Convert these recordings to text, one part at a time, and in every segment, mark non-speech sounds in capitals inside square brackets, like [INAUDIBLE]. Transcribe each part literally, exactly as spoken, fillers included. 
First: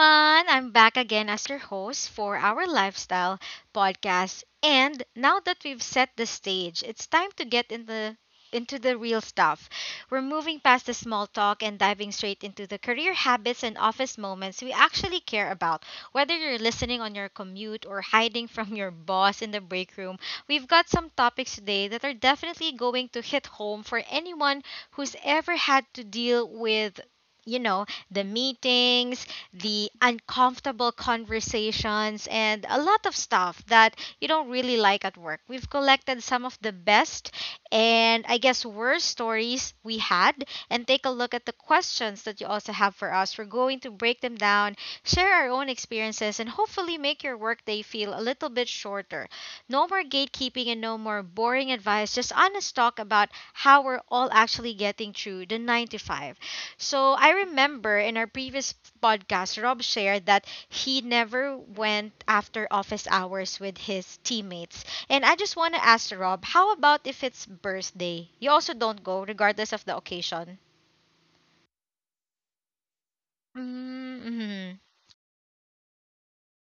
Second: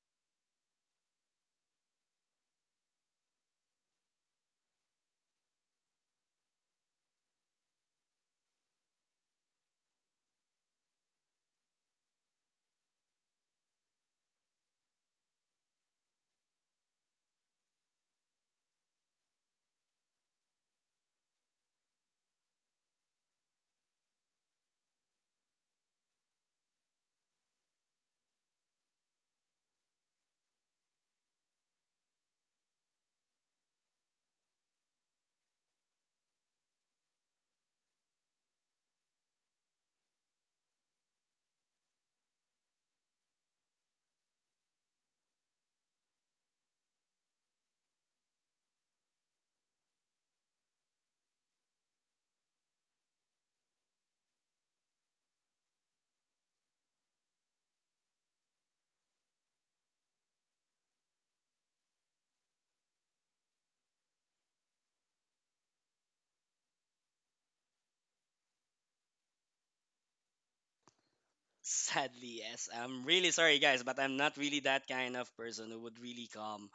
everyone. I'm back again as your host for our lifestyle podcast. And now that we've set the stage, it's time to get in the into the real stuff. We're moving past the small talk and diving straight into the career habits and office moments we actually care about. Whether you're listening on your commute or hiding [LAUGHS] from your boss in the break room, we've got some topics today that are definitely going to hit home for anyone who's ever had to deal with you know the meetings, the uncomfortable conversations, and a lot of stuff that you don't really like at work. We've collected some of the best and, I guess, worst stories we had and take a look at the questions that you also have for us. We're going to break them down, share our own experiences, and hopefully make your workday feel a little bit shorter. No more gatekeeping and no more boring advice, just honest talk about how we're all actually getting through the nine to five. So I remember in our previous podcast, Rob shared that he never went after office hours with his teammates. And I just want to ask Rob, how about if it's birthday? You also don't go, regardless of the occasion. Sadly, yes. I'm really sorry, guys, but I'm not really Mm-hmm. that kind of person who would really come.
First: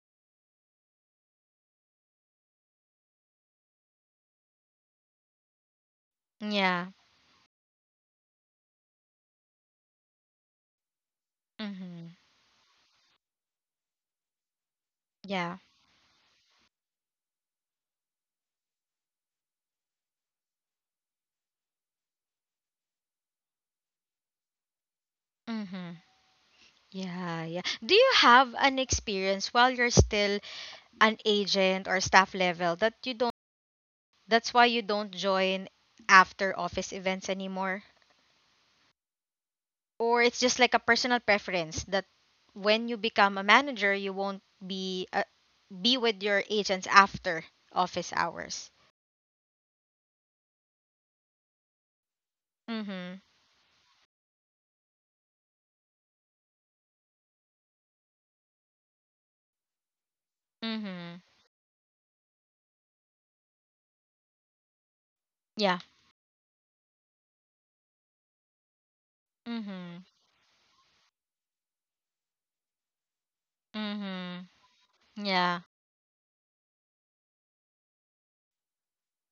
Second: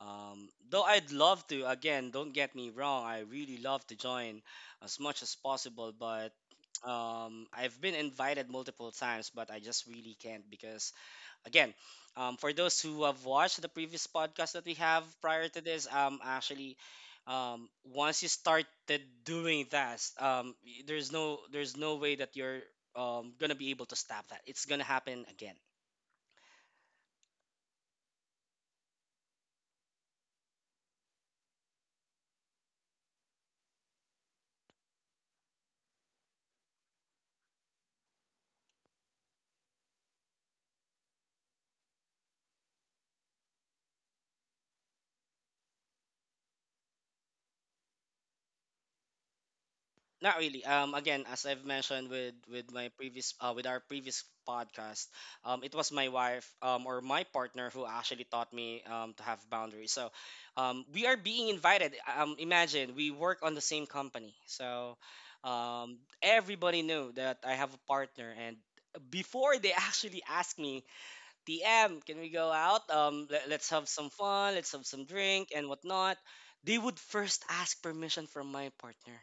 Um, though I'd love to, again, don't get me wrong, I really love to join as much as possible, but Yeah. um, I've been invited multiple times, but I just really can't because Again, Mm-hmm. um, for those who have watched the previous podcast that we have prior Yeah. to this, um, actually, um, once you started doing that, um, y- there's no there's no way that you're um, gonna be able to stop that. It's gonna happen again. Mm-hmm. Yeah, yeah. Do you have an experience while you're still an agent or staff level that you don't that's why you don't join after office events anymore? Or it's just like a personal preference that when you become a manager, you won't be uh, be with your agents after office hours? Not really. Um, again, as I've mentioned with with my Mhm. previous uh, with our previous podcast, um, it was my wife um, or my partner who actually taught me um, to have boundaries. So, um, we Mhm. are being invited. Um, imagine we work on the same company, so Yeah. um, everybody knew that I have a partner, and before they [LAUGHS] Mhm. actually asked me, T M, can we go out? Um, let, let's have some Mhm. fun, let's have some drink Yeah. and whatnot. They would first ask permission from my partner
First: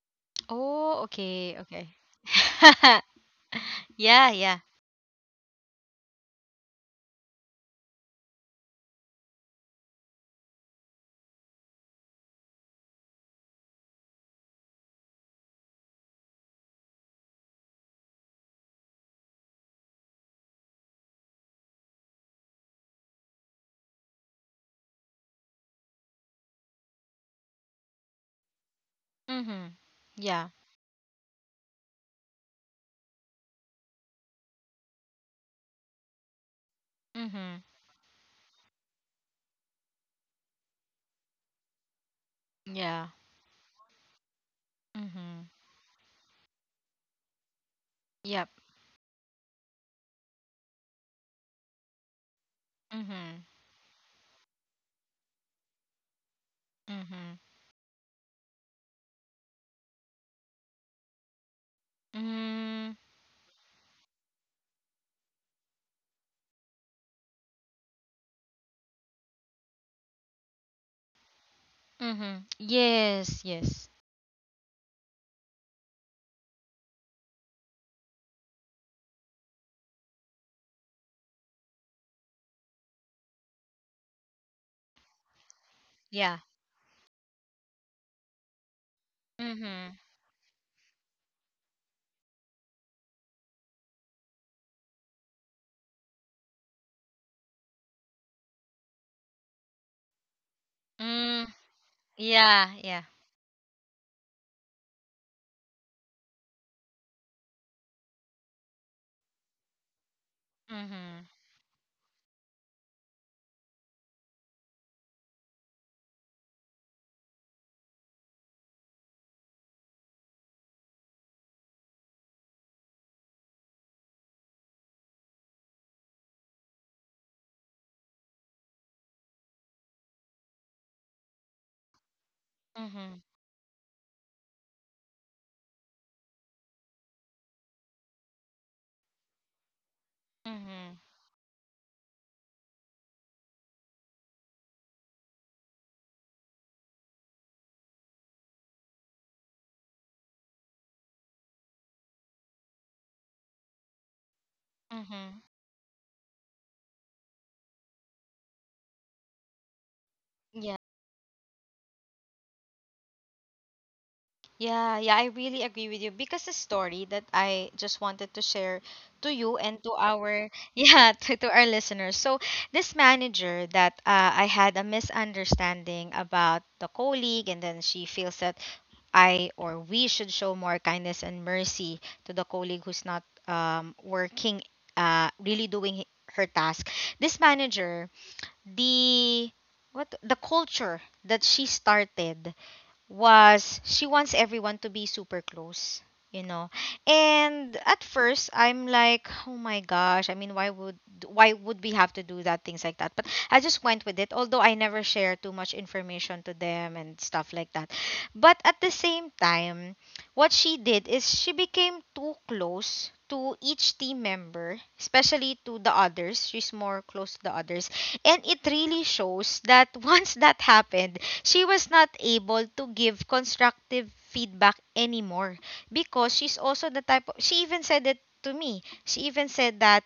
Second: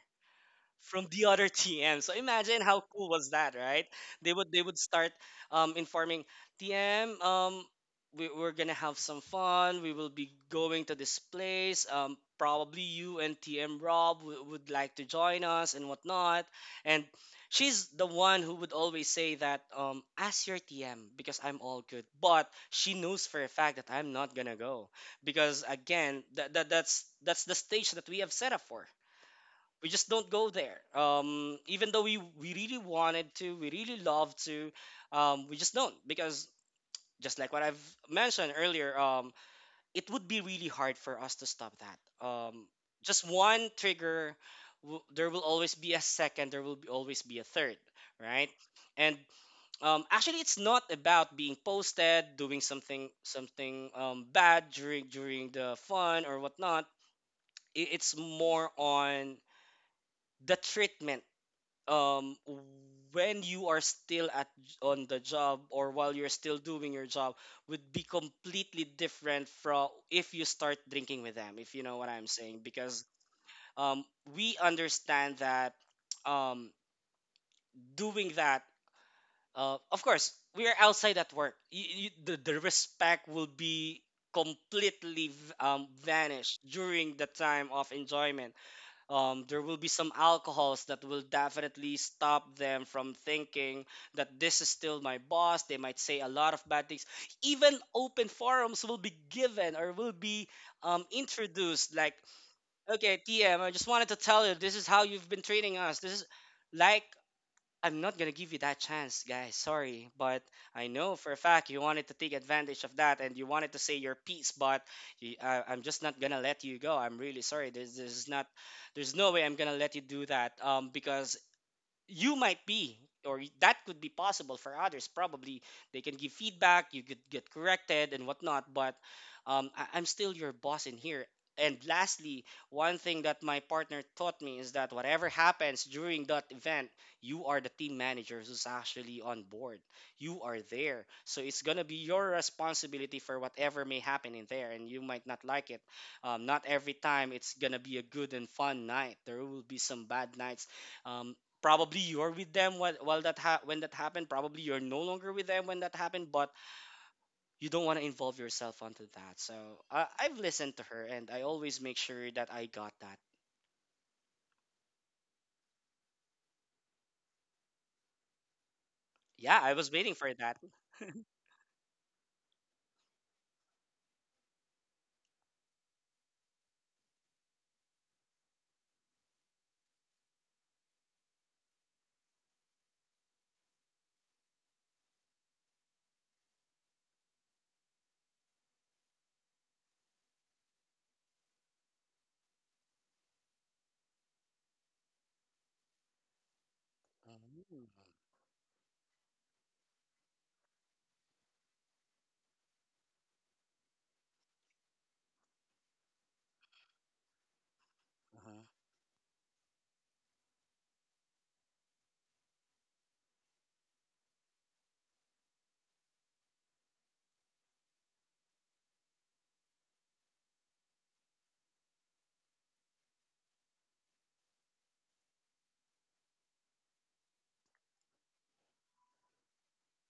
Oh, from the other okay. Okay. T M. So imagine how [LAUGHS] cool was that, right? Yeah, They would yeah. they would start um, informing T M. Um, we, we're gonna have some fun. We will be going to this place. Um, probably you and T M Rob w- would like to join us and whatnot. And she's the one who would always say that um, ask your T M because I'm all good. But she knows for a fact that I'm not gonna go because again, that, that that's that's the stage that we have set up for Mhm. we just don't Yeah. go there. Um, even though we we really wanted to, we really love to, um, we just don't because just like Mhm. what I've mentioned earlier, um, it would be really hard for us to stop that. Um, Yeah. just one trigger, w- there will Mhm. always be a second, there will be, always be a third, right? Yep. And um, actually, it's not about being posted, doing something Mhm. something um, bad during during the fun or whatnot. Mhm. I- It's more on the treatment um Mm. when you are still at on the job or while you're still doing your job would be completely different from if you start drinking with them, if you know what I'm Mhm. saying, because Yes, yes. um we understand that um doing that uh of course we are outside at work, you, you, the, the respect will be completely v- um Yeah. vanished during the time of enjoyment. Um, there will be Mhm. some alcohols that will definitely stop them from thinking that this is still my boss. They might say a lot of bad things. Even open forums will be given or will be um, Mm. introduced. Like, Yeah, yeah. okay, T M, I just wanted to tell you this is how you've been treating us. This is like I'm not gonna give you that chance, guys. Sorry, but I know Mhm. for a fact you wanted to take advantage of that and you wanted to say your piece, but you, I, I'm just not gonna let you go. I'm really sorry. There's, there's not, there's no way I'm gonna let you do that. Um, because you might be or that could be possible for others, probably they can give feedback, you could get corrected and whatnot, but um, I- I'm still your boss in here. And lastly, one Mhm. thing that my partner taught me is that whatever happens during that event, you are the team manager who's actually on board, you are Mhm. there, so it's gonna be your responsibility for whatever may happen in there, and you might not like it. Um, not every time it's gonna be a good and fun night. There will be some bad nights. um, Probably you're with them while, while that ha- when that happened, probably you're no longer Mhm. with them when that happened, but you don't want to involve yourself onto that. So uh, I've Yeah. listened to her and I always make sure that I got that. Yeah, yeah, I really agree with you, because the story that I just wanted to share to you Yeah, I and was to waiting for our that. [LAUGHS] yeah, to, to our listeners. So, this manager that uh, I had a misunderstanding about the colleague, and then she feels that I or we should show more kindness and mercy to the colleague who's not um working, uh really doing her task. This manager, the what the culture that she started was, she wants everyone to be super close, you know. And Mhm. at first I'm like, "Oh my gosh, I mean, why would why would we have to do that, things like that?" But I just went with it, although I never share too much information to them and stuff like that. Uh-huh. But at the same time, what she did is, she became too close to each team member, especially to the others. She's more close to the others. And it really shows that [LAUGHS] once that happened, she was not able to give constructive feedback anymore, because she's also the type of, she even said it to me she even said that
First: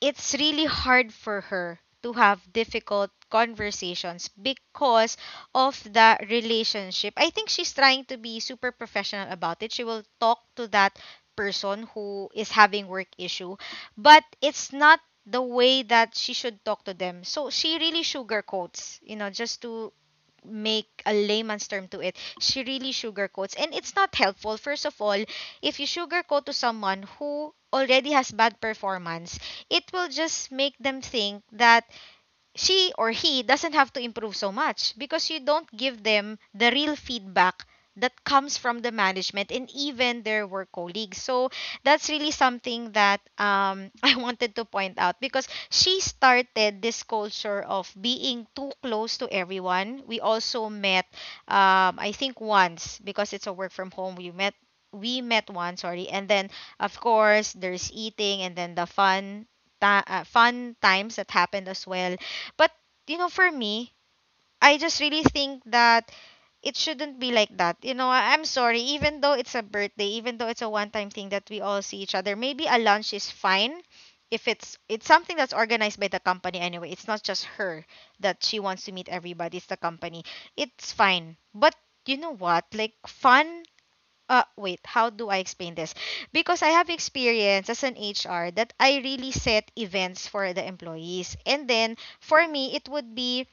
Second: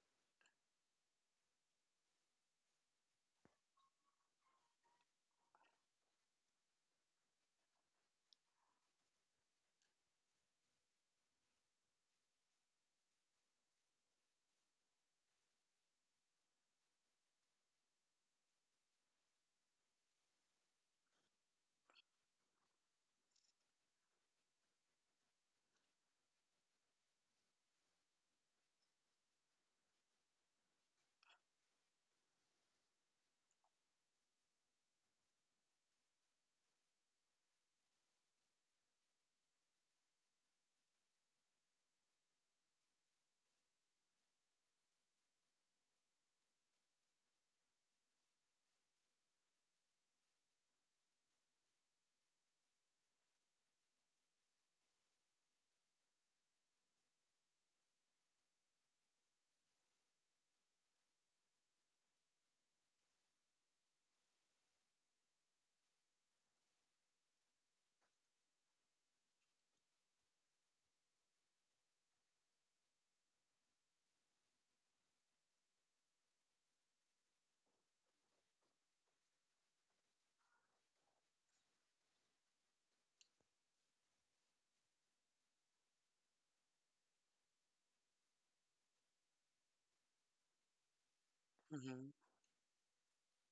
it's really hard for her to have difficult conversations because of the relationship. I think she's trying to be super professional about it. She will talk to that person who is having work issue, but it's not the way that she should talk to them. So she really sugarcoats, you know just to make a layman's term to it, she really sugarcoats. And it's not helpful. First of all, if you sugarcoat to someone who already has bad performance, it will just make them think that she or he doesn't have to improve so much, because you don't give them the real feedback that comes from the management and even their work colleagues. So that's really something that, um, [LAUGHS] I wanted to point out, because she started this culture of being too close to everyone. We also met, um, I think once, because it's a work from home. We met we met once, sorry, and then of course there's eating and then the fun. Ta- uh, fun times that happened as well. But you know, for me, I just really think that it shouldn't be like that. You know, I- I'm sorry, even though it's a birthday, even though it's a one-time thing that we all see each other, maybe a lunch is fine if it's it's something that's organized by the company anyway. It's not just her that she wants to meet everybody, it's the company. It's fine. But you know what? Like fun uh wait, how do I explain this? Because I have experience as an H R that I really set events for the employees. And then Mhm. for me, it would be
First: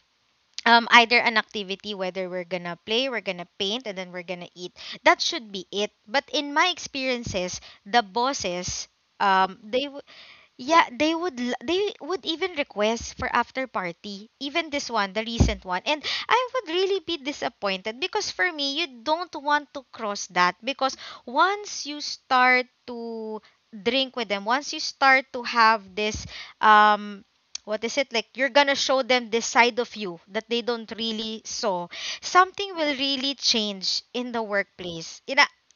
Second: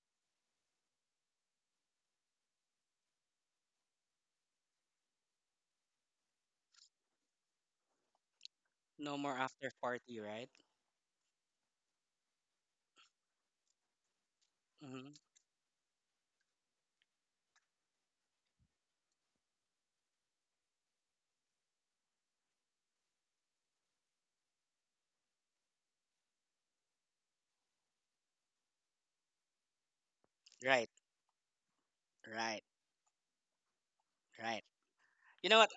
um either an activity, whether we're gonna play, we're gonna paint, and then we're gonna eat. That should be it. But in my experiences, the bosses, No more um after they, party, right? yeah, they would l- they would even request for after party, even this one, Hmm. the recent one. And I would really be disappointed, because for me, you don't want to cross that, because once you start to drink with them, once you start to have this, um what is it, like, you're going to show them this side of you that they Right. don't really saw. Right. Something will really change in the Right. workplace. You know. You know what,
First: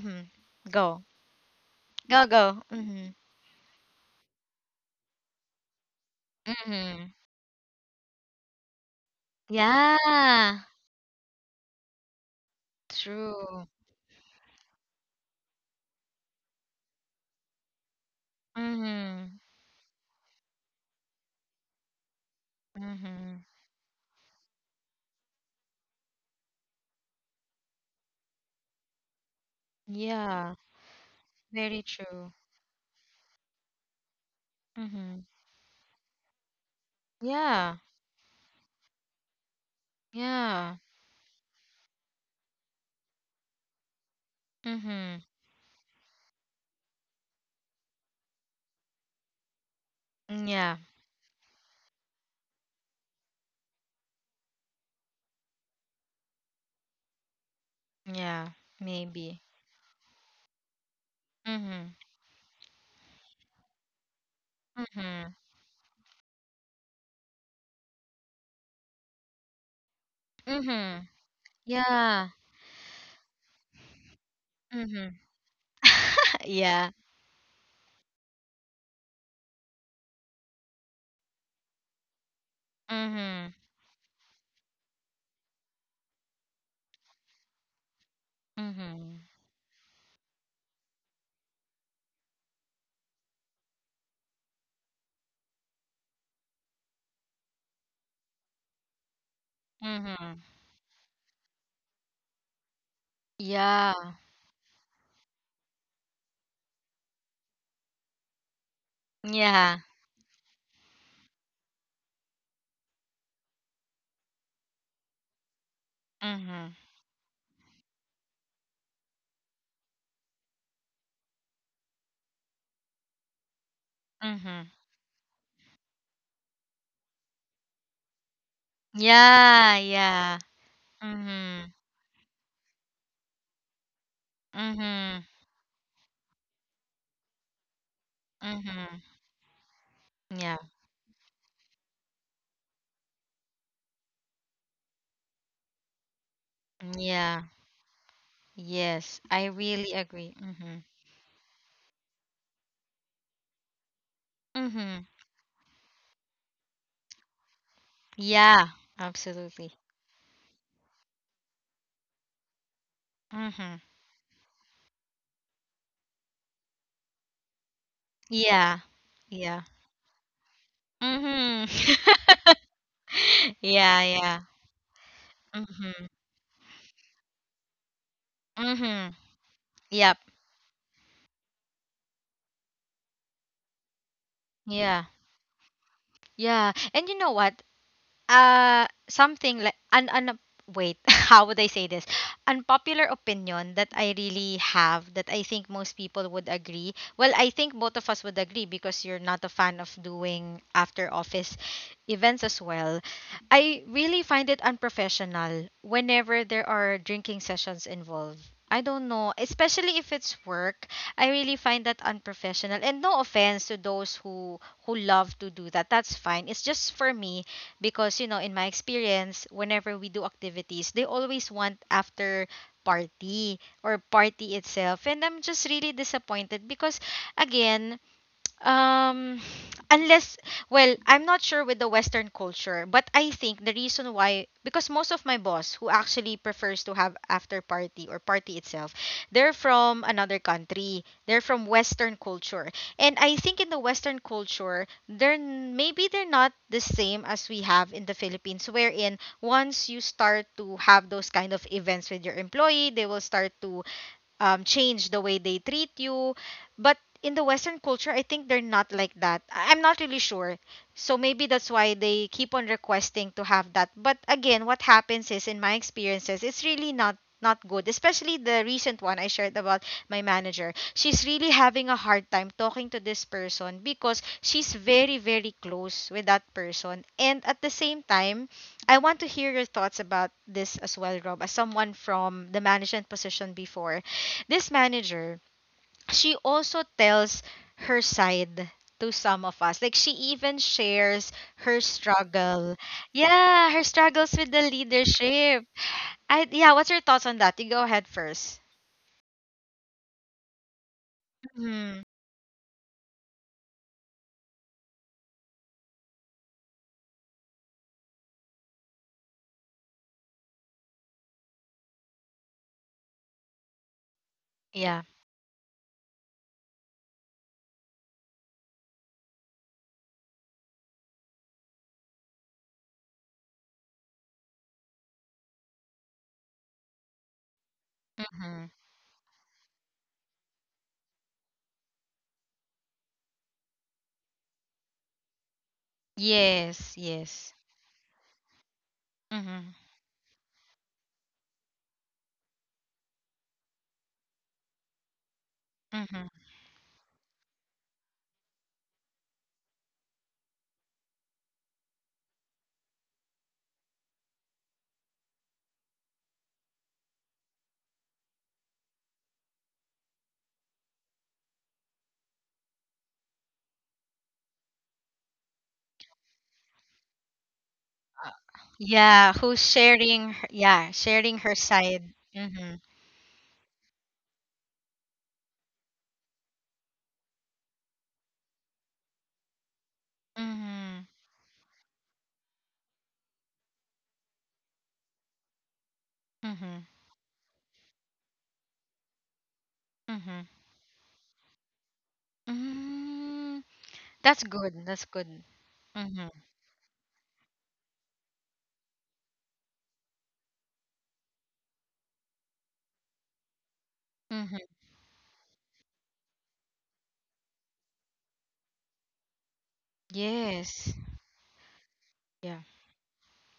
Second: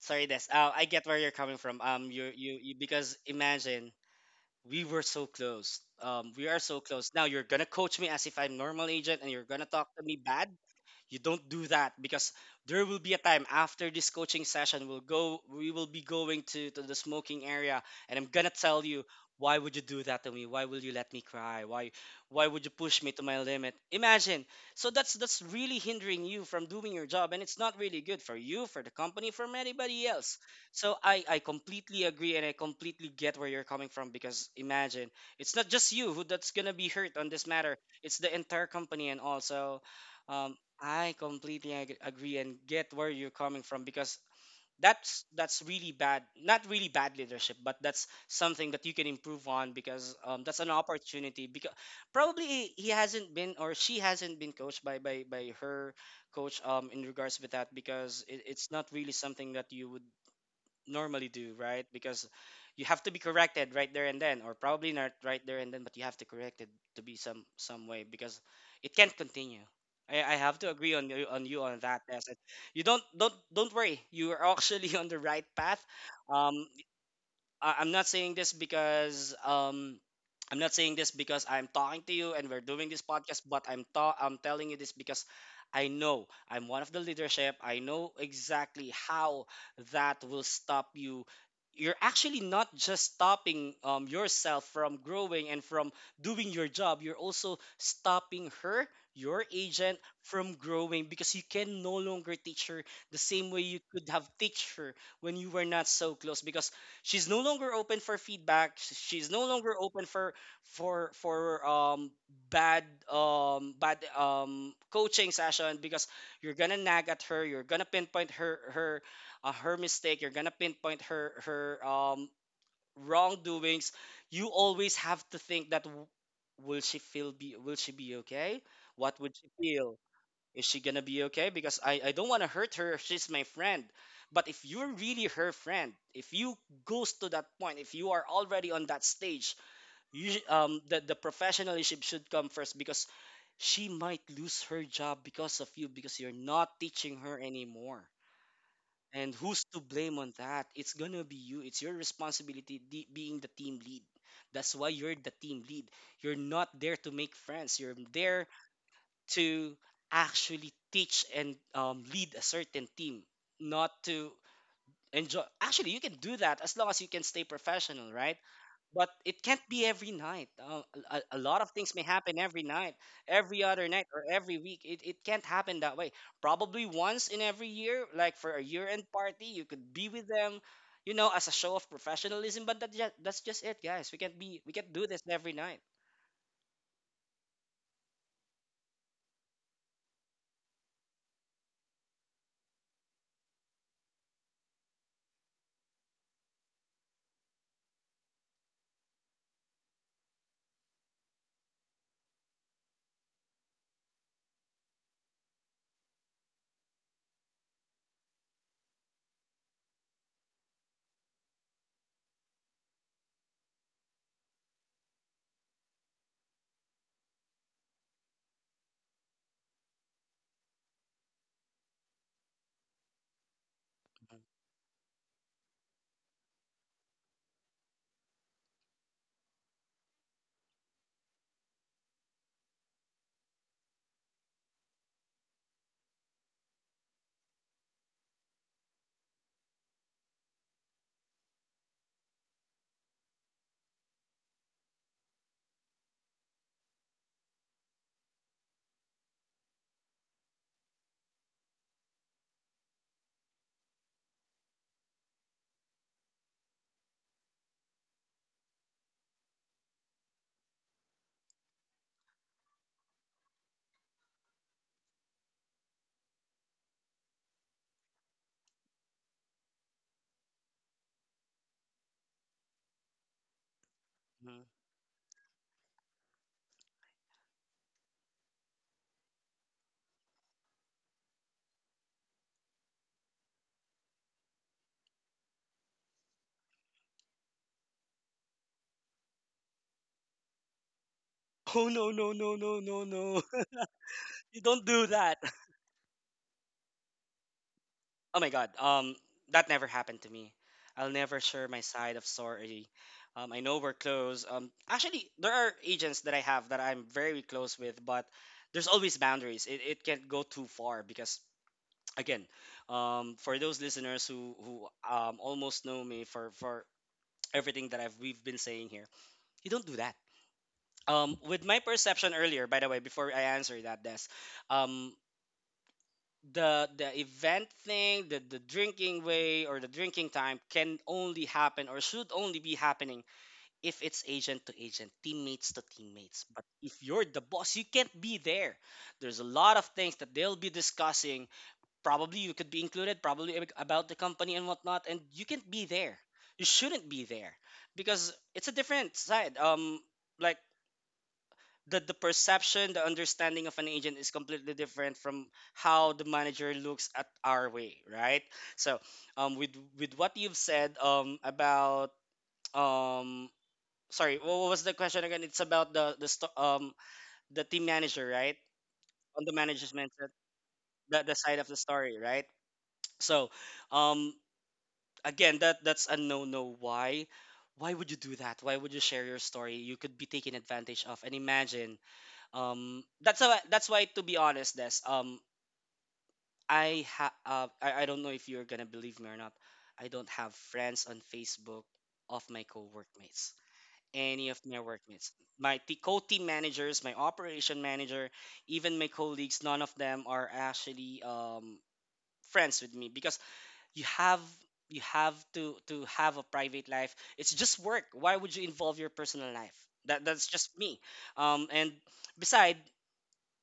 sorry Des. uh, I Go. get where you're coming from. um Go, You, you go. you Mhm. because imagine we were so close um we are so close Mhm. now, you're gonna coach me as if I'm normal agent and you're gonna talk to me bad. Yeah, You don't do that because there will be a time true. after this coaching session we'll go we will be going to, to the smoking area and I'm gonna tell you Mm-hmm. why would you do that to me, why will you let me cry, why why would you push me to my Mm-hmm. limit, imagine. So that's that's really hindering you from doing your job and it's not really good for you, for the company, from anybody else. Yeah, So i i very completely true. agree and I completely get where you're coming from because imagine Mm-hmm. it's not just you who that's gonna be hurt on this Yeah, matter, it's the entire company. And also, um, yeah. I completely ag- agree and get where you're coming from because Mm-hmm. that's that's really bad, not really bad leadership, but that's something that you can improve on because um, Mm. that's an Yeah, opportunity. Because probably he he hasn't been or she hasn't been coached by by, by her coach um, in regards with that because it, yeah, it's not really maybe. something that you would normally do, Mm-hmm. right? Because you have to be corrected right there and then, or probably not Mm-hmm. right there and then, but you have to correct it to be some some way because it can't continue. I, I have to agree Mm-hmm. on you on you on that. Yes, Yeah. you don't don't don't worry. You are actually [LAUGHS] on the Mm-hmm. right path. [LAUGHS] Um, Yeah. I- I'm not saying this because um I'm not saying this because I'm talking to you and we're doing this podcast, Mm-hmm. but I'm ta- I'm telling you this because I know I'm one of the leadership. I know exactly Mm-hmm. how that will stop you. You're actually not just stopping um, yourself from growing and from doing your job. You're also stopping her, your agent, Mm-hmm. from growing because you can no longer teach her the same way you Yeah. could have teach her when you were not so close. Because she's no longer open for feedback, sh- she's no longer Yeah. open for for for um bad um bad um coaching session because you're Mm-hmm. gonna nag at her, you're gonna pinpoint her her uh, her mistake, you're gonna pinpoint her her um wrongdoings. You Mm-hmm. always have to think that w- will she feel be will she be okay, what would she Yeah, feel, yeah. is she gonna be okay? Mm-hmm. Because I, I don't wanna hurt her. She's my friend. But if you're Mm-hmm. really her friend, if you goes to that point, if you are already on Mm-hmm. that stage, you sh- Yeah. um the, the professionalism should come first because she might lose her job because of you, because you're not teaching her Yeah. anymore. Yes, And I who's to really blame on agree. that? Mm-hmm. It's gonna be you. It's your responsibility, de- being the team lead. That's why Mm-hmm. you're the team lead. You're not there to make friends. You're there Yeah, absolutely. to actually teach and um, lead a certain team, Mm-hmm. not to enjoy. Actually, you can do that as long as you can stay professional, right? Yeah, But it can't yeah. be every night. Uh, a, a lot of things Mm-hmm. may happen [LAUGHS] every night, every other Yeah, night, or yeah. every week. It, it can't happen that Mm-hmm. way. Probably once in every year, like for a year end Mm-hmm. party, you could be Yep. with them, you know, as a show of professionalism. But that, ju- that's just it, guys. We can't be, we can't Yeah. do this every night. Yeah. And you know what? uh something like an an wait, [LAUGHS] how would I say this? Unpopular opinion that I really have, that I think most people would agree, well, I think both of us would agree, because you're not a fan of doing after office events as well. I really find it unprofessional whenever there are drinking sessions involved. I don't know, especially if it's work. I really find that unprofessional. And no offense to those who who love to do that. That's fine. It's just for me, because you know, in my experience, whenever we do activities, they always want after party or party itself, and I'm just really disappointed, because again, um, unless, well, I'm not sure with the Western culture, but I think the reason why, because most of my boss who actually prefers to have after party or party itself, they're from another country. They're from Western culture. And I think in the Western culture, they're n- maybe they're not the same as we have in the Philippines, wherein once you start to have those kind of events with your employee, they will start to, um, change the way they treat you. But in the Western culture, I think they're not like that. I- I'm not really sure. So maybe that's why they keep on requesting to have that. But again, what happens is, in my experiences, it's really not not good, especially the recent one I shared about. My manager, she's really having a hard time talking to this person, because Mhm. she's very, very close with that person. And at the same time, I want to hear your thoughts about this as well, Rob, as someone from the management position before. This manager, she also tells her side to some of us. Like, she even shares her Oh no no no struggle. no no no! Yeah, her struggles with You the don't do that. leadership. [LAUGHS] I Yeah, what's your thoughts on that? You go ahead Oh my first. god. Um, that never happened to me. I'll never share my Hmm. side of sorry. Um, I know we're close. Um, actually, there are agents that I have that I'm very close with, but there's always boundaries. It, it can't go too far because again, um, for those listeners who who Yeah. um, almost know me for for everything that I've we've been saying here, you don't do that. Um, with my perception earlier, by the way, before I answer that, Des, um, the the event thing, the the Hmm. drinking way or the drinking time can only happen or should only be happening if it's agent to agent, teammates to teammates. But Yes, if you're the yes. boss, you can't be there. There's a Hmm. lot of things that they'll be discussing. Probably you could be included, probably ab- about the company and whatnot, and you can't be there. Hmm. You shouldn't be there because it's a different side. Um, like the, the perception, the understanding of an agent is completely different from how the manager looks at our way, right? So, um, with with what you've said, um, about um, sorry, wha- what was the question again? It's about the the sto- um the team manager, right? Yeah, On the who's management, sharing her, yeah, the the sharing her side of the side. story, right? Hmm. So, um, again, that that's a no no. Why? Why would you do that? Why would you share your story? You could be taken advantage Hmm. of. And imagine um that's why that's why to be honest, Des, um Hmm. i ha uh, I, I don't know if you're gonna believe me or not. I don't Hmm. have friends on Facebook of my co-workmates, Mm. That's any of good. my That's good. workmates, my t- Mm-hmm. co-team managers, my operation manager, even my colleagues. None of them are actually um friends with me because you have Mm-hmm. you have to to have a private life. It's just work. Why would you involve your personal life? That that's just Yes. me. Um and Yeah. beside,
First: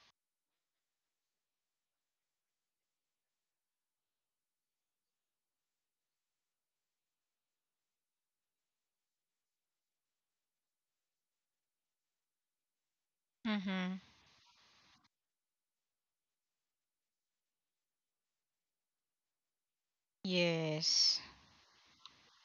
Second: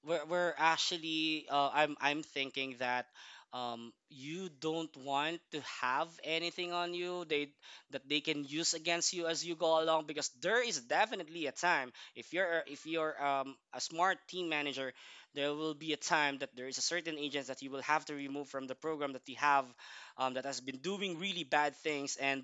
we're, we're actually uh, I'm I'm thinking that um you don't want to have anything on you they that they can use against you as you go along, because there is definitely a time, if you're a- if you're um a Mhm. smart team manager, there will be a time that there is a certain agent that you will have to remove from the program that you have, um, that has been doing Yes. really bad things and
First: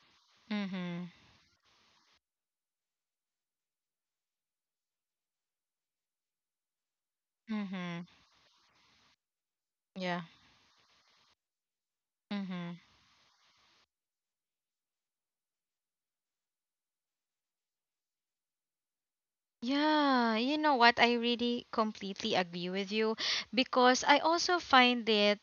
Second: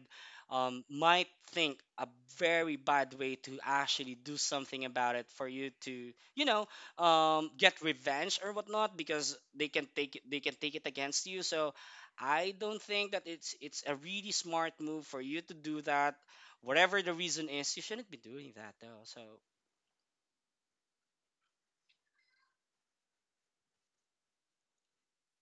um, Mhm. might think a very bad way to actually do something about it for you to you know um get Mhm. revenge or whatnot, because they can take Yeah. it, they can take it against you. So I Mhm. don't think that it's it's a really smart move for you to do that. Whatever the reason is, you shouldn't be doing that though. So Yeah, you know what? I really completely agree with you, because I also find it,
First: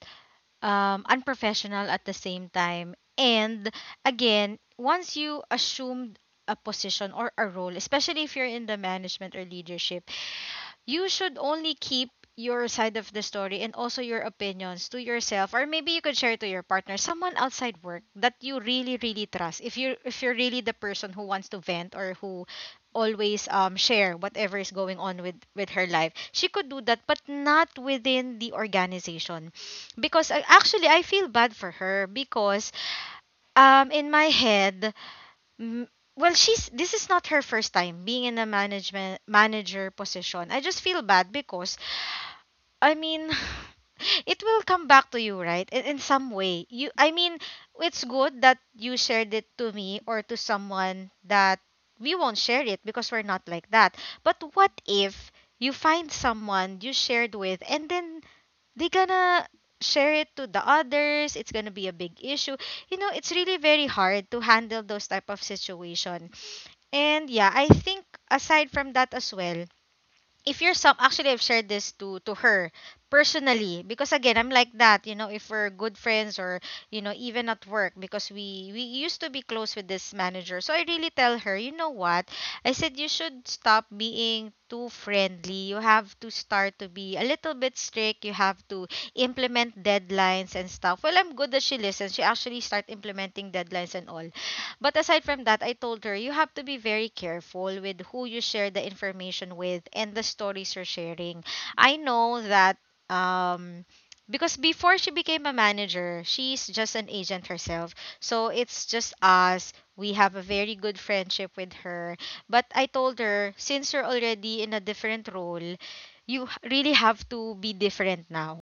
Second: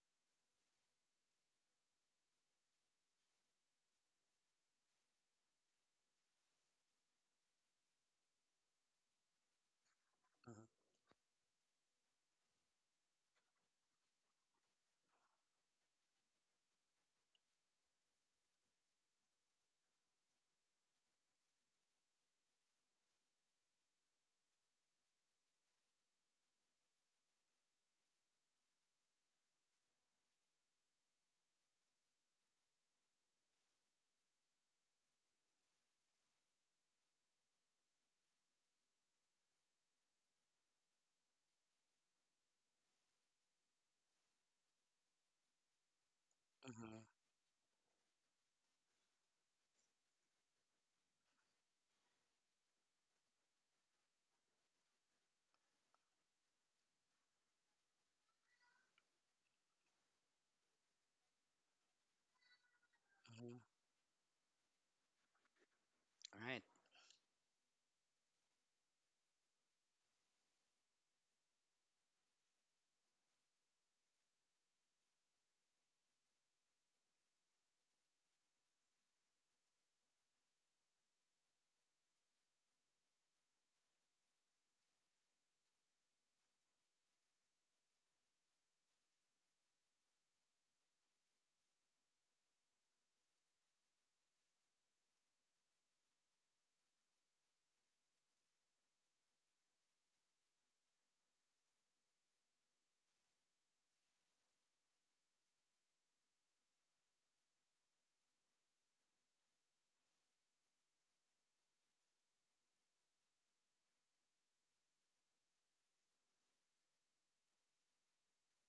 um, unprofessional at the same time. And again, once you assumed a position or a role, especially if you're in the management or leadership, Mhm, you should only keep your side of the story and also your opinions to yourself, or maybe you could share to your partner, someone outside work that you really really trust, if you if you're really the person who wants to vent or who always um share whatever is going on with with her life. She could do that but not within the organization because I, actually i feel bad for her because um in my head, M- well, she's this is not her first time being in a management manager position. I just feel bad because I mean [LAUGHS] [SIGHS] it will come back to you, right, in, in some way, you, mhm, I mean, it's good that you shared it to me or to someone that we won't share it because we're not like that. But what if you find someone you shared with and then they gonna share it to the others? It's gonna be a big issue. You know, it's mhm. really very hard to handle those type of situation. All right. And yeah, I think aside from that as well, if you're some, actually I've shared this to to her personally because again I'm like that, you know, if we're good friends or you know, even at work, because we we used to be close with this manager. So I really tell her, you know what? I said, you should stop being too friendly. You have to start to be a little bit strict. You have to implement deadlines and stuff. Well, I'm good that she listens. She actually start implementing deadlines and all. But aside from that, I told her, you have to be very careful with who you share the information with and the stories you're sharing. I know that, um because before she became a manager, she's just an agent herself. So it's just us. We have a very good friendship with her. But I told her, since you're already in a different role, you h- really have to be different now.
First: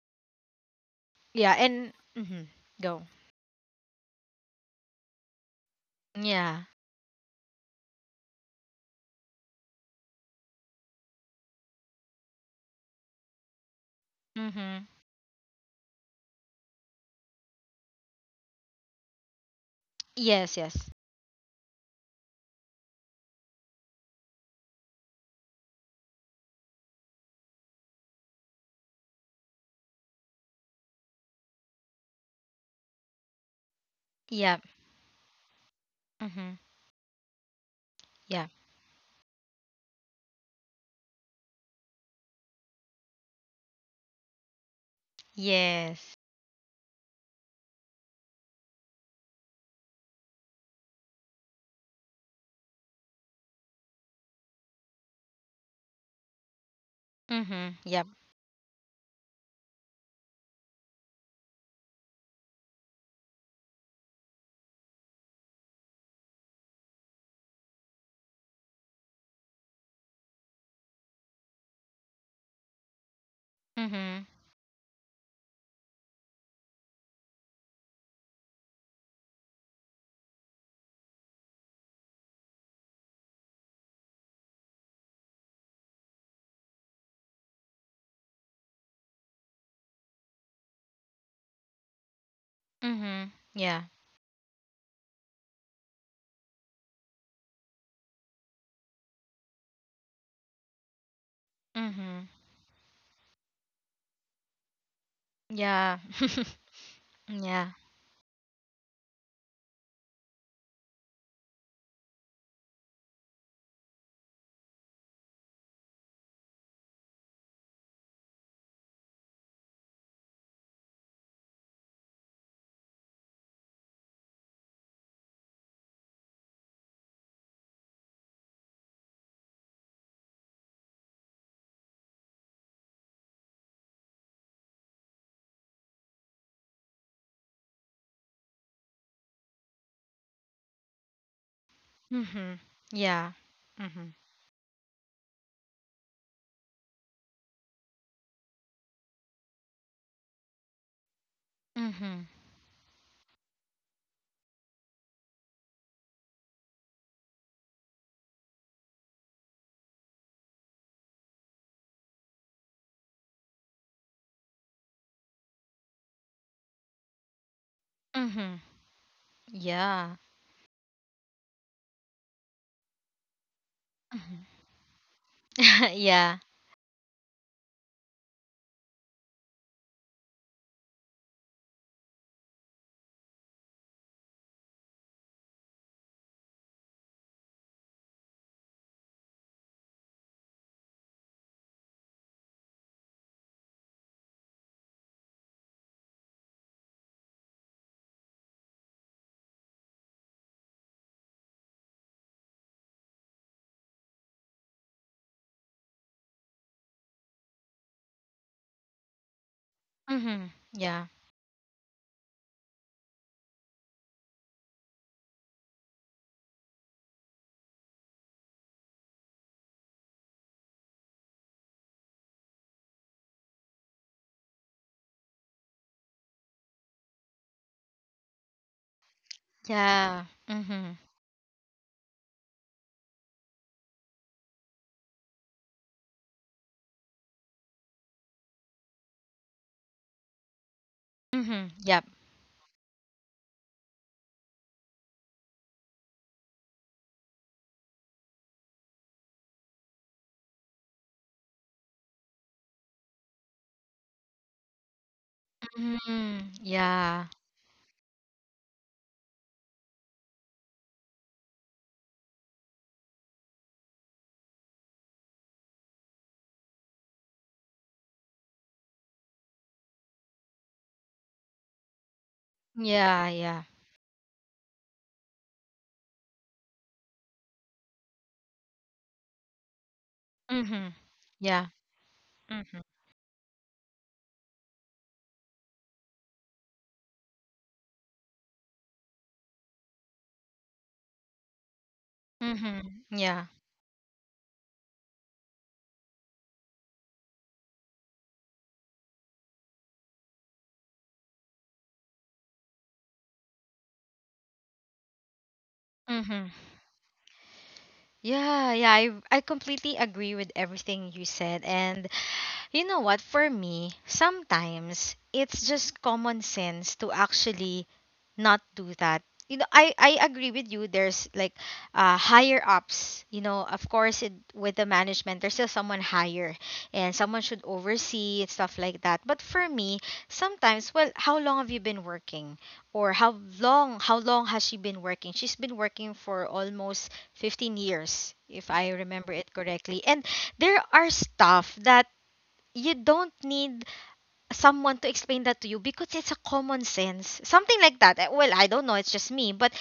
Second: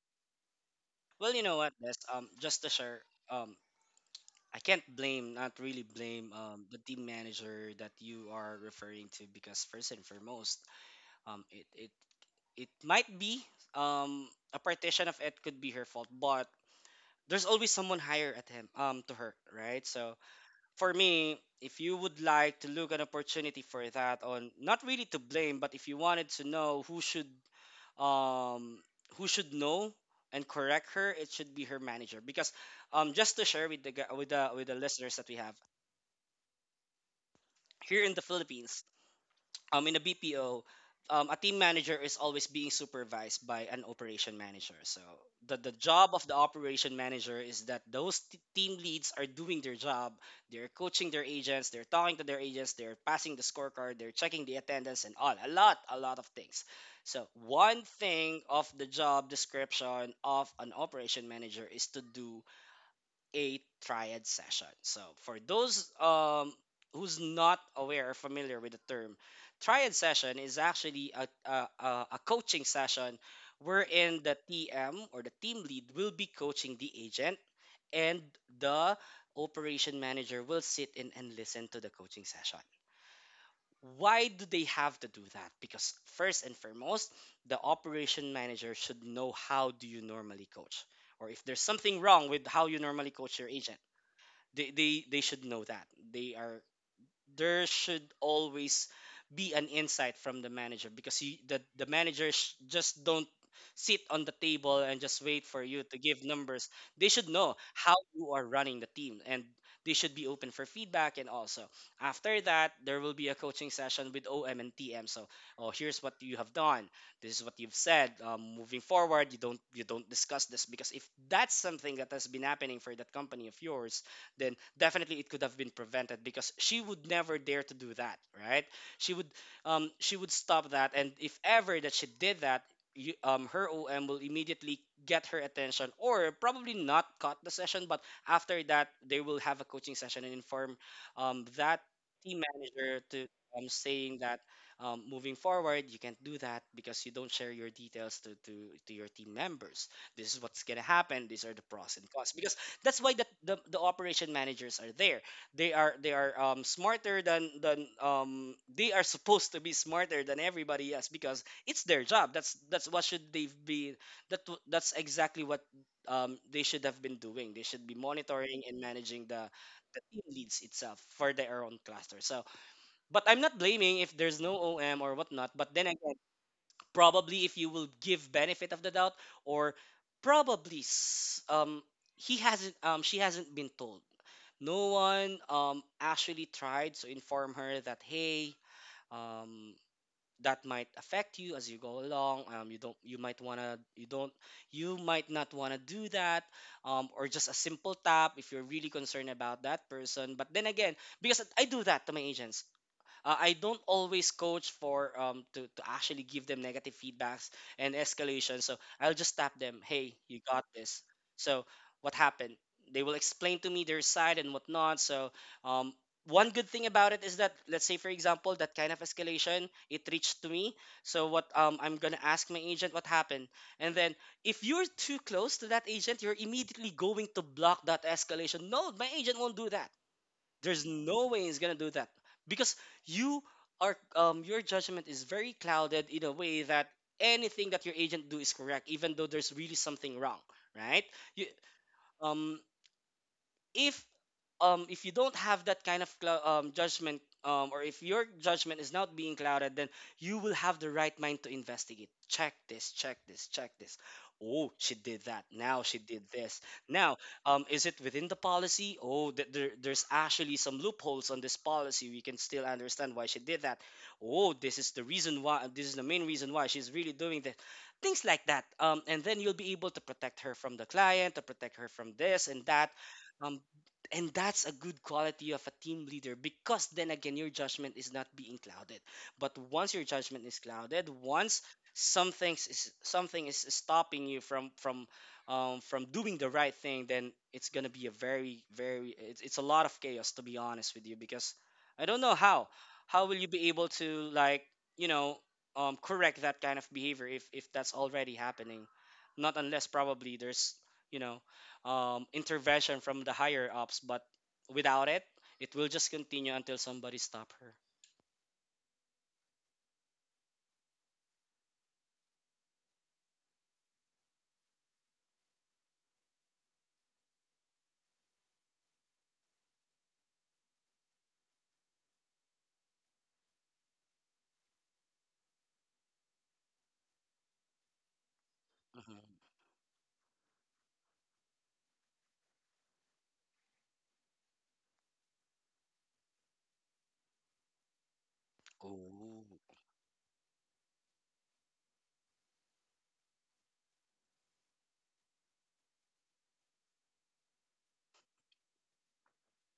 Well, you Yeah, know what, and Des, um mhm, just to share, go. um I can't blame, not really blame, Yeah. um, the team manager that you are referring to, because first and foremost, um, it it it might be, um a Mhm. partition of it could be her fault, but there's always someone higher at him, um to her, right? So Yes, yes. for me, if you would like to look an opportunity for that on not really to blame, but if you wanted to know who should um who should know and correct her, it should be her manager, because um just to share with the gu- with the Yeah. with the listeners that we have here in the Yeah. Philippines, um, in a B P O, um, a team manager is always being supervised by an operation manager. So the, the job Yes. of the operation manager is that those t- team leads are doing their job. They're coaching their agents. They're talking to their agents. They're passing the scorecard. They're checking the attendance and all. A lot, a lot of things. So Mhm. one Yep. thing of the job description of an operation manager is to do a triad session. So for those um, who's not aware or familiar with the term, triad session is actually a, a, a a coaching session wherein Mhm. the T M or the team lead will be coaching the agent and the operation manager will sit in and listen to the coaching session. Why do they have to do that? Because first and foremost, the operation manager should know how do you normally coach, or if there's something wrong with how you normally Mhm. coach your agent, Yeah. they they they should know that. They are, there should always be an insight from the manager, because you, the the Mhm. managers just don't sit on the table and just wait for you to Yeah. give numbers. They [LAUGHS] should know yeah. how you are running the team, and they should be open for feedback. And also, after that, there will be a coaching session with O M and T M. So, oh, here's what you have done, this is what you've said. Um, moving forward, you don't, you don't discuss this. Because if that's something that has been happening for that company of yours, then definitely it could have been prevented, because she would never dare to do that, right? She would, um she would stop that. And if ever that she did that, you, um her O M will immediately get her attention, or probably not cut the session, but after that they will have a coaching session and inform um that team Mhm. manager to, Yeah. um Mhm. saying that, um, moving forward, you can't do that because you don't share your details to, to, to your team members. This is what's gonna happen. These are the pros and Mhm. cons. Because that's why the, the, the operation managers are there. They are they are um, smarter than than um, they are supposed to be smarter than everybody else, because it's their job. that's that's what should they be, that w- that's exactly what um, they should have been doing. They should be Mhm. monitoring and managing the the Yeah. team leads itself for their own cluster. So, but I'm not blaming if there's Mhm. no OM or whatnot, but then [LAUGHS] again, yeah. probably if you will give benefit of the doubt, or probably s- um he hasn't, um she hasn't been told. No one um actually tried to inform her that, hey, um that might affect you as you go along. Um you don't, you might want to, you don't, you might not want to do that. Um or just a simple tap if you're really concerned about that person. But then again, because I do that to my agents. uh, I don't always coach for um to, to actually give them negative feedbacks and escalation. So I'll just tap them, hey, you Mhm. got this. Yeah. So what happened? They will explain to me their side and whatnot. So um one good thing about it is that, let's say for example, that kind of escalation, it reached to me. So what, um, I'm gonna ask my agent what happened. And then if you're too close to that agent, you're immediately going to block that escalation. No, my agent won't do that. Yeah. There's Mhm. no way he's gonna do that, because you are, um your judgment is very clouded in a way that anything that your agent do is correct, even though there's really something wrong, right? You Mhm. Yep. um if um If you don't have that kind of clou- um, judgment, um, or if your judgment is not being clouded, then you will have the right mind to investigate, check this, check this, check this. Oh, she did that, now she did Mhm. this now. Yeah. Um, is it within the policy? Oh, th- there, there's actually some loopholes on this policy. We can still understand why she did that. Oh, this is the reason why, this is the main reason why she's really doing that. Things like that. Um, and then you'll be able to protect her from the client, to protect her from this and that. Yeah. um, Yeah. and that's a good quality of a team leader, because then again your judgment is not being clouded. But once your judgment is Mhm. clouded, once Yeah. something Mhm. is, something is stopping you from from um, from doing the right thing, then it's gonna be a very very, it's, it's a lot of chaos, to be honest with you. Because I don't know how Mhm. how will Yeah. you be able to, like, you know, um, correct that kind of behavior if if that's already happening. Not unless probably there's, you know, um, intervention from the higher ups. But without it, it will just Mhm. continue until somebody stop her. Yeah, yeah, I I completely agree with everything you said. And you know what? For me, sometimes it's just common sense to actually not do that. You know, I, I agree with you. There's like uh, higher ups. You know, of course, it, with the management, there's still someone higher and someone should oversee and stuff like that. But Mhm. for me, sometimes, well, how long have you been working? Or how long, how long has she been working? She's been working for almost fifteen years, if I remember Oh, it correctly. And there are stuff that you don't need someone to explain that to you because it's a common sense. Something like that. Eh, well, I don't know, it's just me, but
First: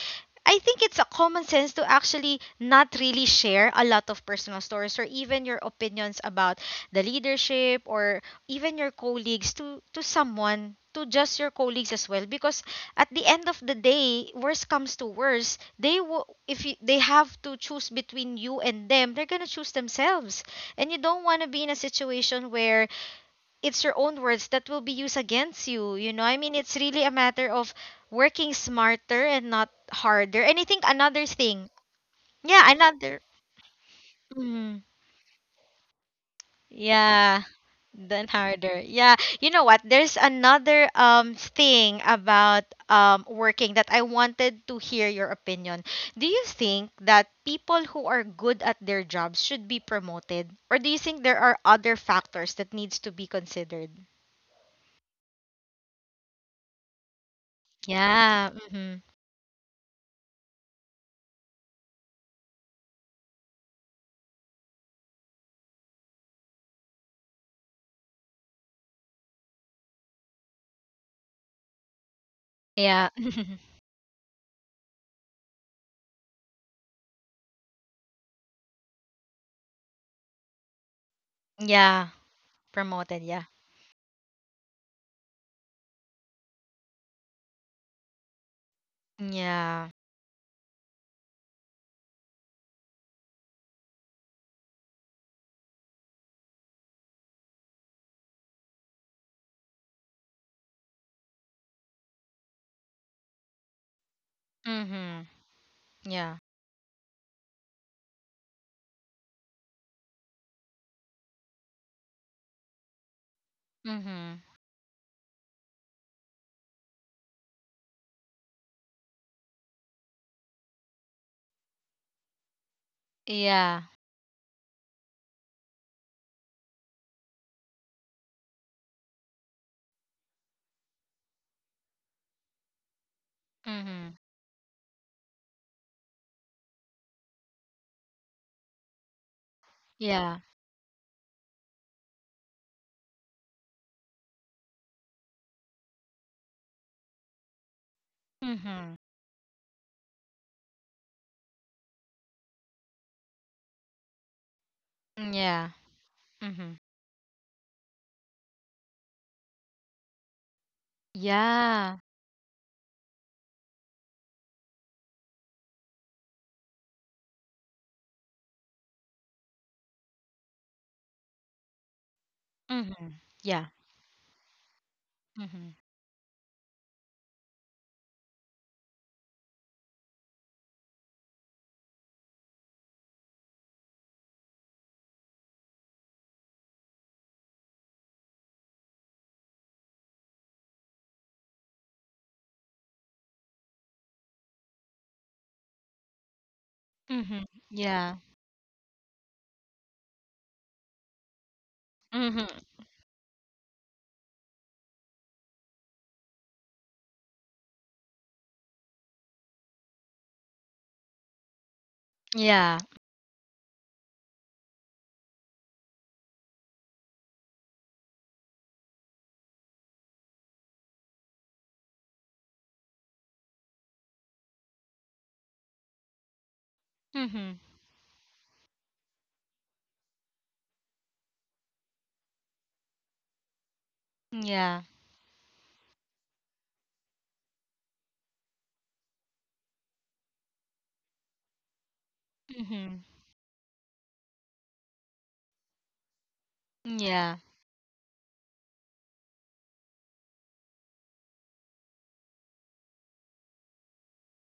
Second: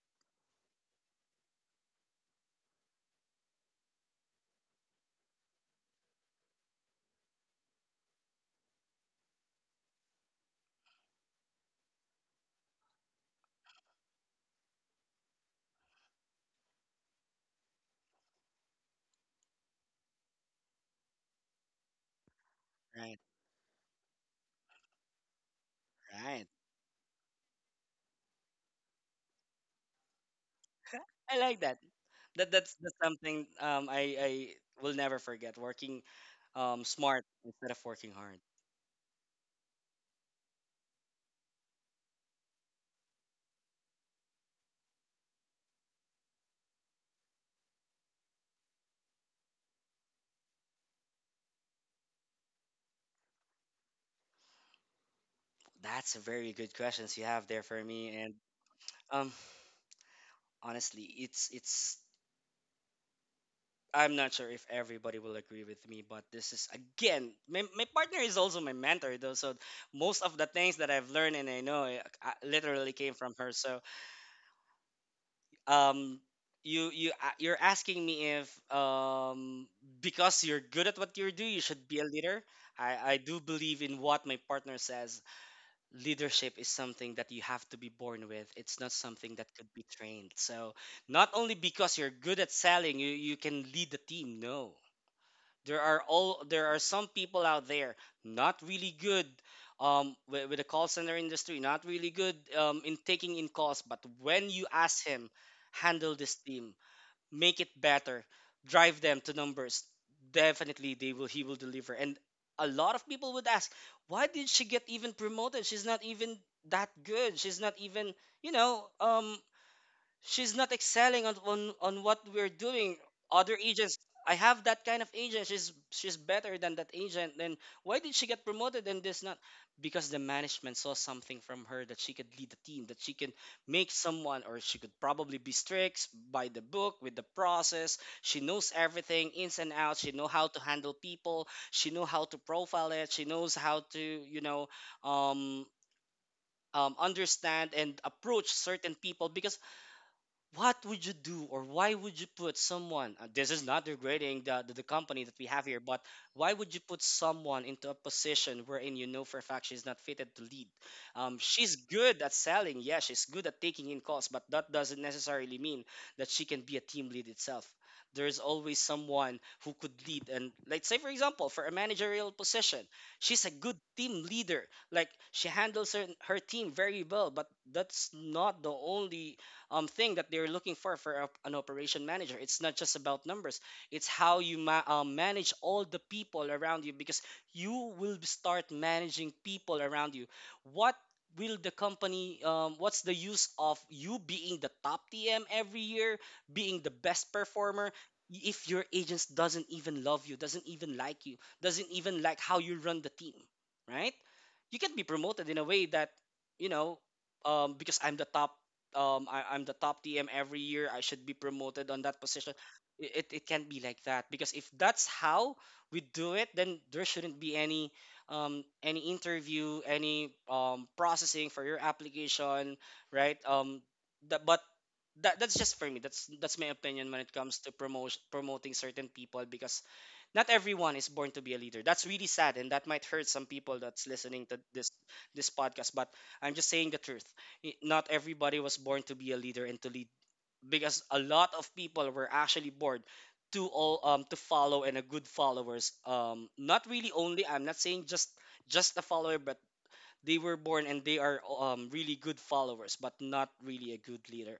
I think it's a common sense to actually not really share a lot of personal stories or even your opinions about the leadership or even your colleagues to to someone, to just your colleagues as well, because at the end of the day, worse comes to worse, they will, if you, they have to choose between you and them, they're gonna choose themselves. And you don't want to be in a situation where right, it's your own words that will be used against you. You know, I right. mean, it's really a matter of working smarter and not harder. And I think [LAUGHS] another I like thing, that. That yeah, that's, that's another, something, um, I I mm, will never forget. Working, um, smart yeah, instead of working than hard. harder. Yeah, you know what? There's another um thing about um working that I wanted to hear your opinion. Do you think that people who are good at their jobs should be promoted, or do you think there are other factors that needs to be considered? That's a very good questions you have there for me. And Yeah. Mm-hmm. Um, honestly, it's it's I'm not sure if everybody will agree with me, but this is again, my, my partner is also my mentor, though. So most of the things that I've learned and I know, eh, I, I literally Yeah. came from [LAUGHS] her. So um, you you a- you're asking me if um because you're good at what you do, you should be a yeah. leader. I I Promoted, do yeah. believe in what my partner says. Leadership is something that you have to be born with. It's not something that could be Yeah. trained. So not only because you're good at selling, you you can lead the team. No, there are all there are some people out there not really good, um, with, with the call center industry, not really good, um, in taking in calls. But when you ask Mhm. him, handle this Yeah. team, make it better, drive them to numbers, definitely they will he will deliver. And a lot of people would ask, why Mhm. did she get even promoted? She's not even that good. She's not even, you know, um, she's not excelling on, on on what we're doing. Other Yeah. agents, I have that kind of agent. She's she's better than that agent. Then why did she get promoted and this not? Because the management saw something from her, that she could lead the team, that she can make Mhm. someone, or she could probably be strict by the book with the process. She knows everything, ins and outs. She know Yeah. how to handle people, she know how to profile it, she knows how to, you know, um um, understand and approach certain Mhm. people. Because what would you do, or why would you put someone, uh, this is not degrading the, the, the company that we have Yeah. here, but why would Mhm. you put someone into a position wherein you know for a fact she's not fitted to lead? Um, she's Yeah. good at selling, yeah, she's good at taking in calls, but that doesn't necessarily mean that she can be a team lead itself. There's always someone who could lead. And let's say for example, for a managerial position, Mhm. she's a Yeah. good team leader, like she Mhm. handles her, her team very well. But that's not the only, um, thing that they're looking for for a, an operation manager. It's not just about numbers. It's how you ma- um, manage all the people around you, because you will start managing people around you. What will the company, um, what's the use of you being the top TM every year, being the best Mhm. performer, Yeah. if your agents doesn't even love you, doesn't even like you, doesn't even like Mhm. how you run the team, right? You can be promoted in a way that, you know, um, because I'm the top, um I, I'm the top T M every year. I should be promoted on that position. Yeah. I- It it can't be like that, because if that's how we do it, then there shouldn't be any, um any interview, any um processing for your application, right? Um, the, but that that's just for me. That's that's my opinion when it comes Mhm. to promotion, promoting certain people, because not everyone is born to be a leader. That's really sad, and that might hurt some people that's listening to Yeah. this this podcast. But I'm just saying the truth. I- not everybody was born to be a leader and to lead, because a lot of people were actually Mhm. born to all um to follow and a good followers. Um not really, Yeah. only I'm not saying just just a follower, but they were born and they are, um, really good followers, but not really a good leader.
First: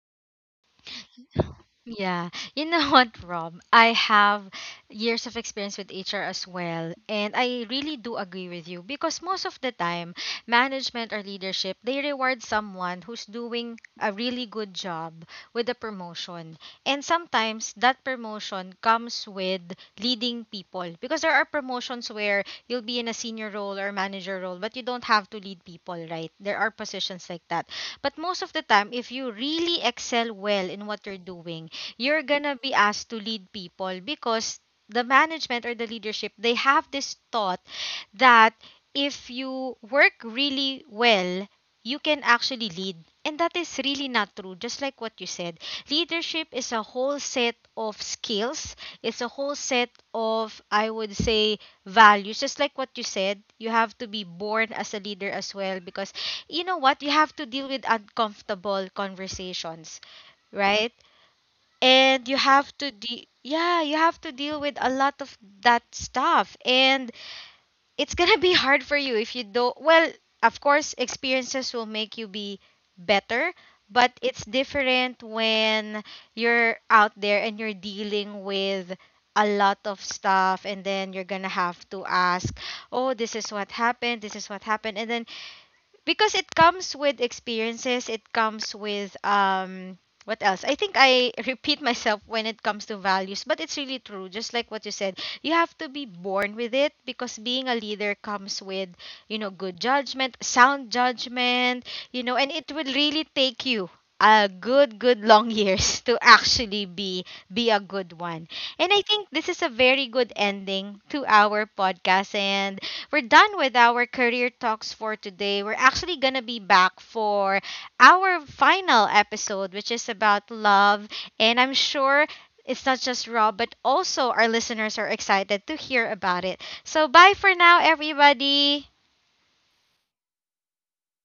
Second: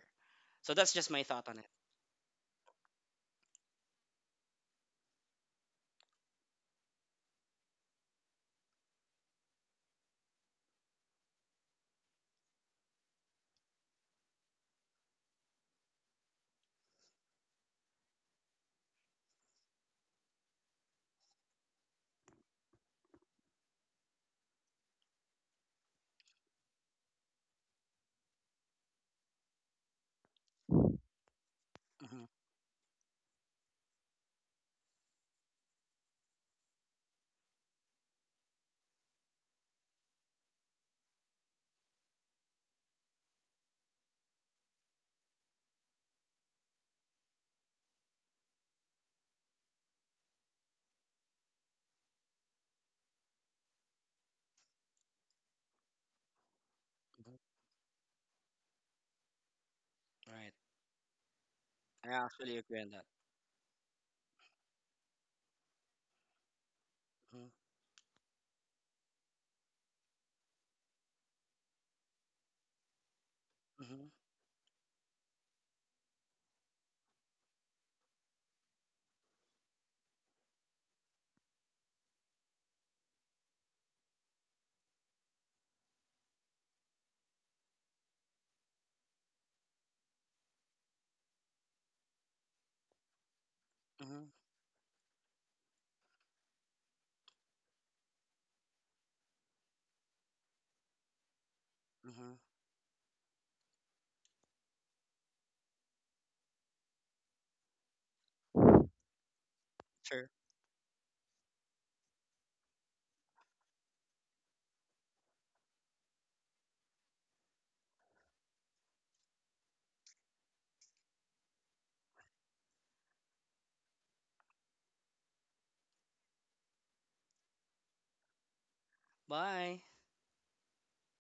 So that's just my thought on it. Yeah, you know [LAUGHS] what, Rob? I have years of experience with H R as well, and I really do agree with you because most of the time, management or leadership, they reward someone who's doing a really good job with a promotion. And sometimes that promotion comes with leading people, because there are promotions where you'll be in a senior role or manager role, but you don't have to lead people, right? There are positions like that. But most of the time, if you really excel well in what you're doing, you're Hmm. gonna be asked to lead people because the management or the leadership, they have this thought that if you work really well, you can actually lead. And that is really not true, just like what you said. Leadership is a whole set of skills, it's a whole set of, I would say, values. Just like what you said, you have to be born as a leader as well, because you know what, you Hmm. have to deal with uncomfortable conversations, Right. right? I And you actually have agree on to that. de- yeah, you have to deal with a lot of that stuff. And Hmm. it's gonna be hard for you if you don't, well, of course experiences will make you be better, Hmm. but it's different when you're out there and you're dealing with a lot of stuff, and then you're gonna have to ask, oh, this is what happened, this is what happened. And then, because it comes with experiences, it comes with, um what else, I think I [LAUGHS] repeat myself when it comes to values, but it's really Hmm. true. Just like what you said, you have to be born with it because being a leader comes with, you know, good judgment, sound judgment, you Hmm. know, and it will really take you a good good long years [LAUGHS] to actually be be a good one. And I think this is a very Sure. good ending to our podcast, and we're done with our career talks for today. We're actually going to be back for our final episode, which is about love. And I'm sure it's not just Rob, but also our listeners are excited to hear about it. So, bye for now, everybody. Bye.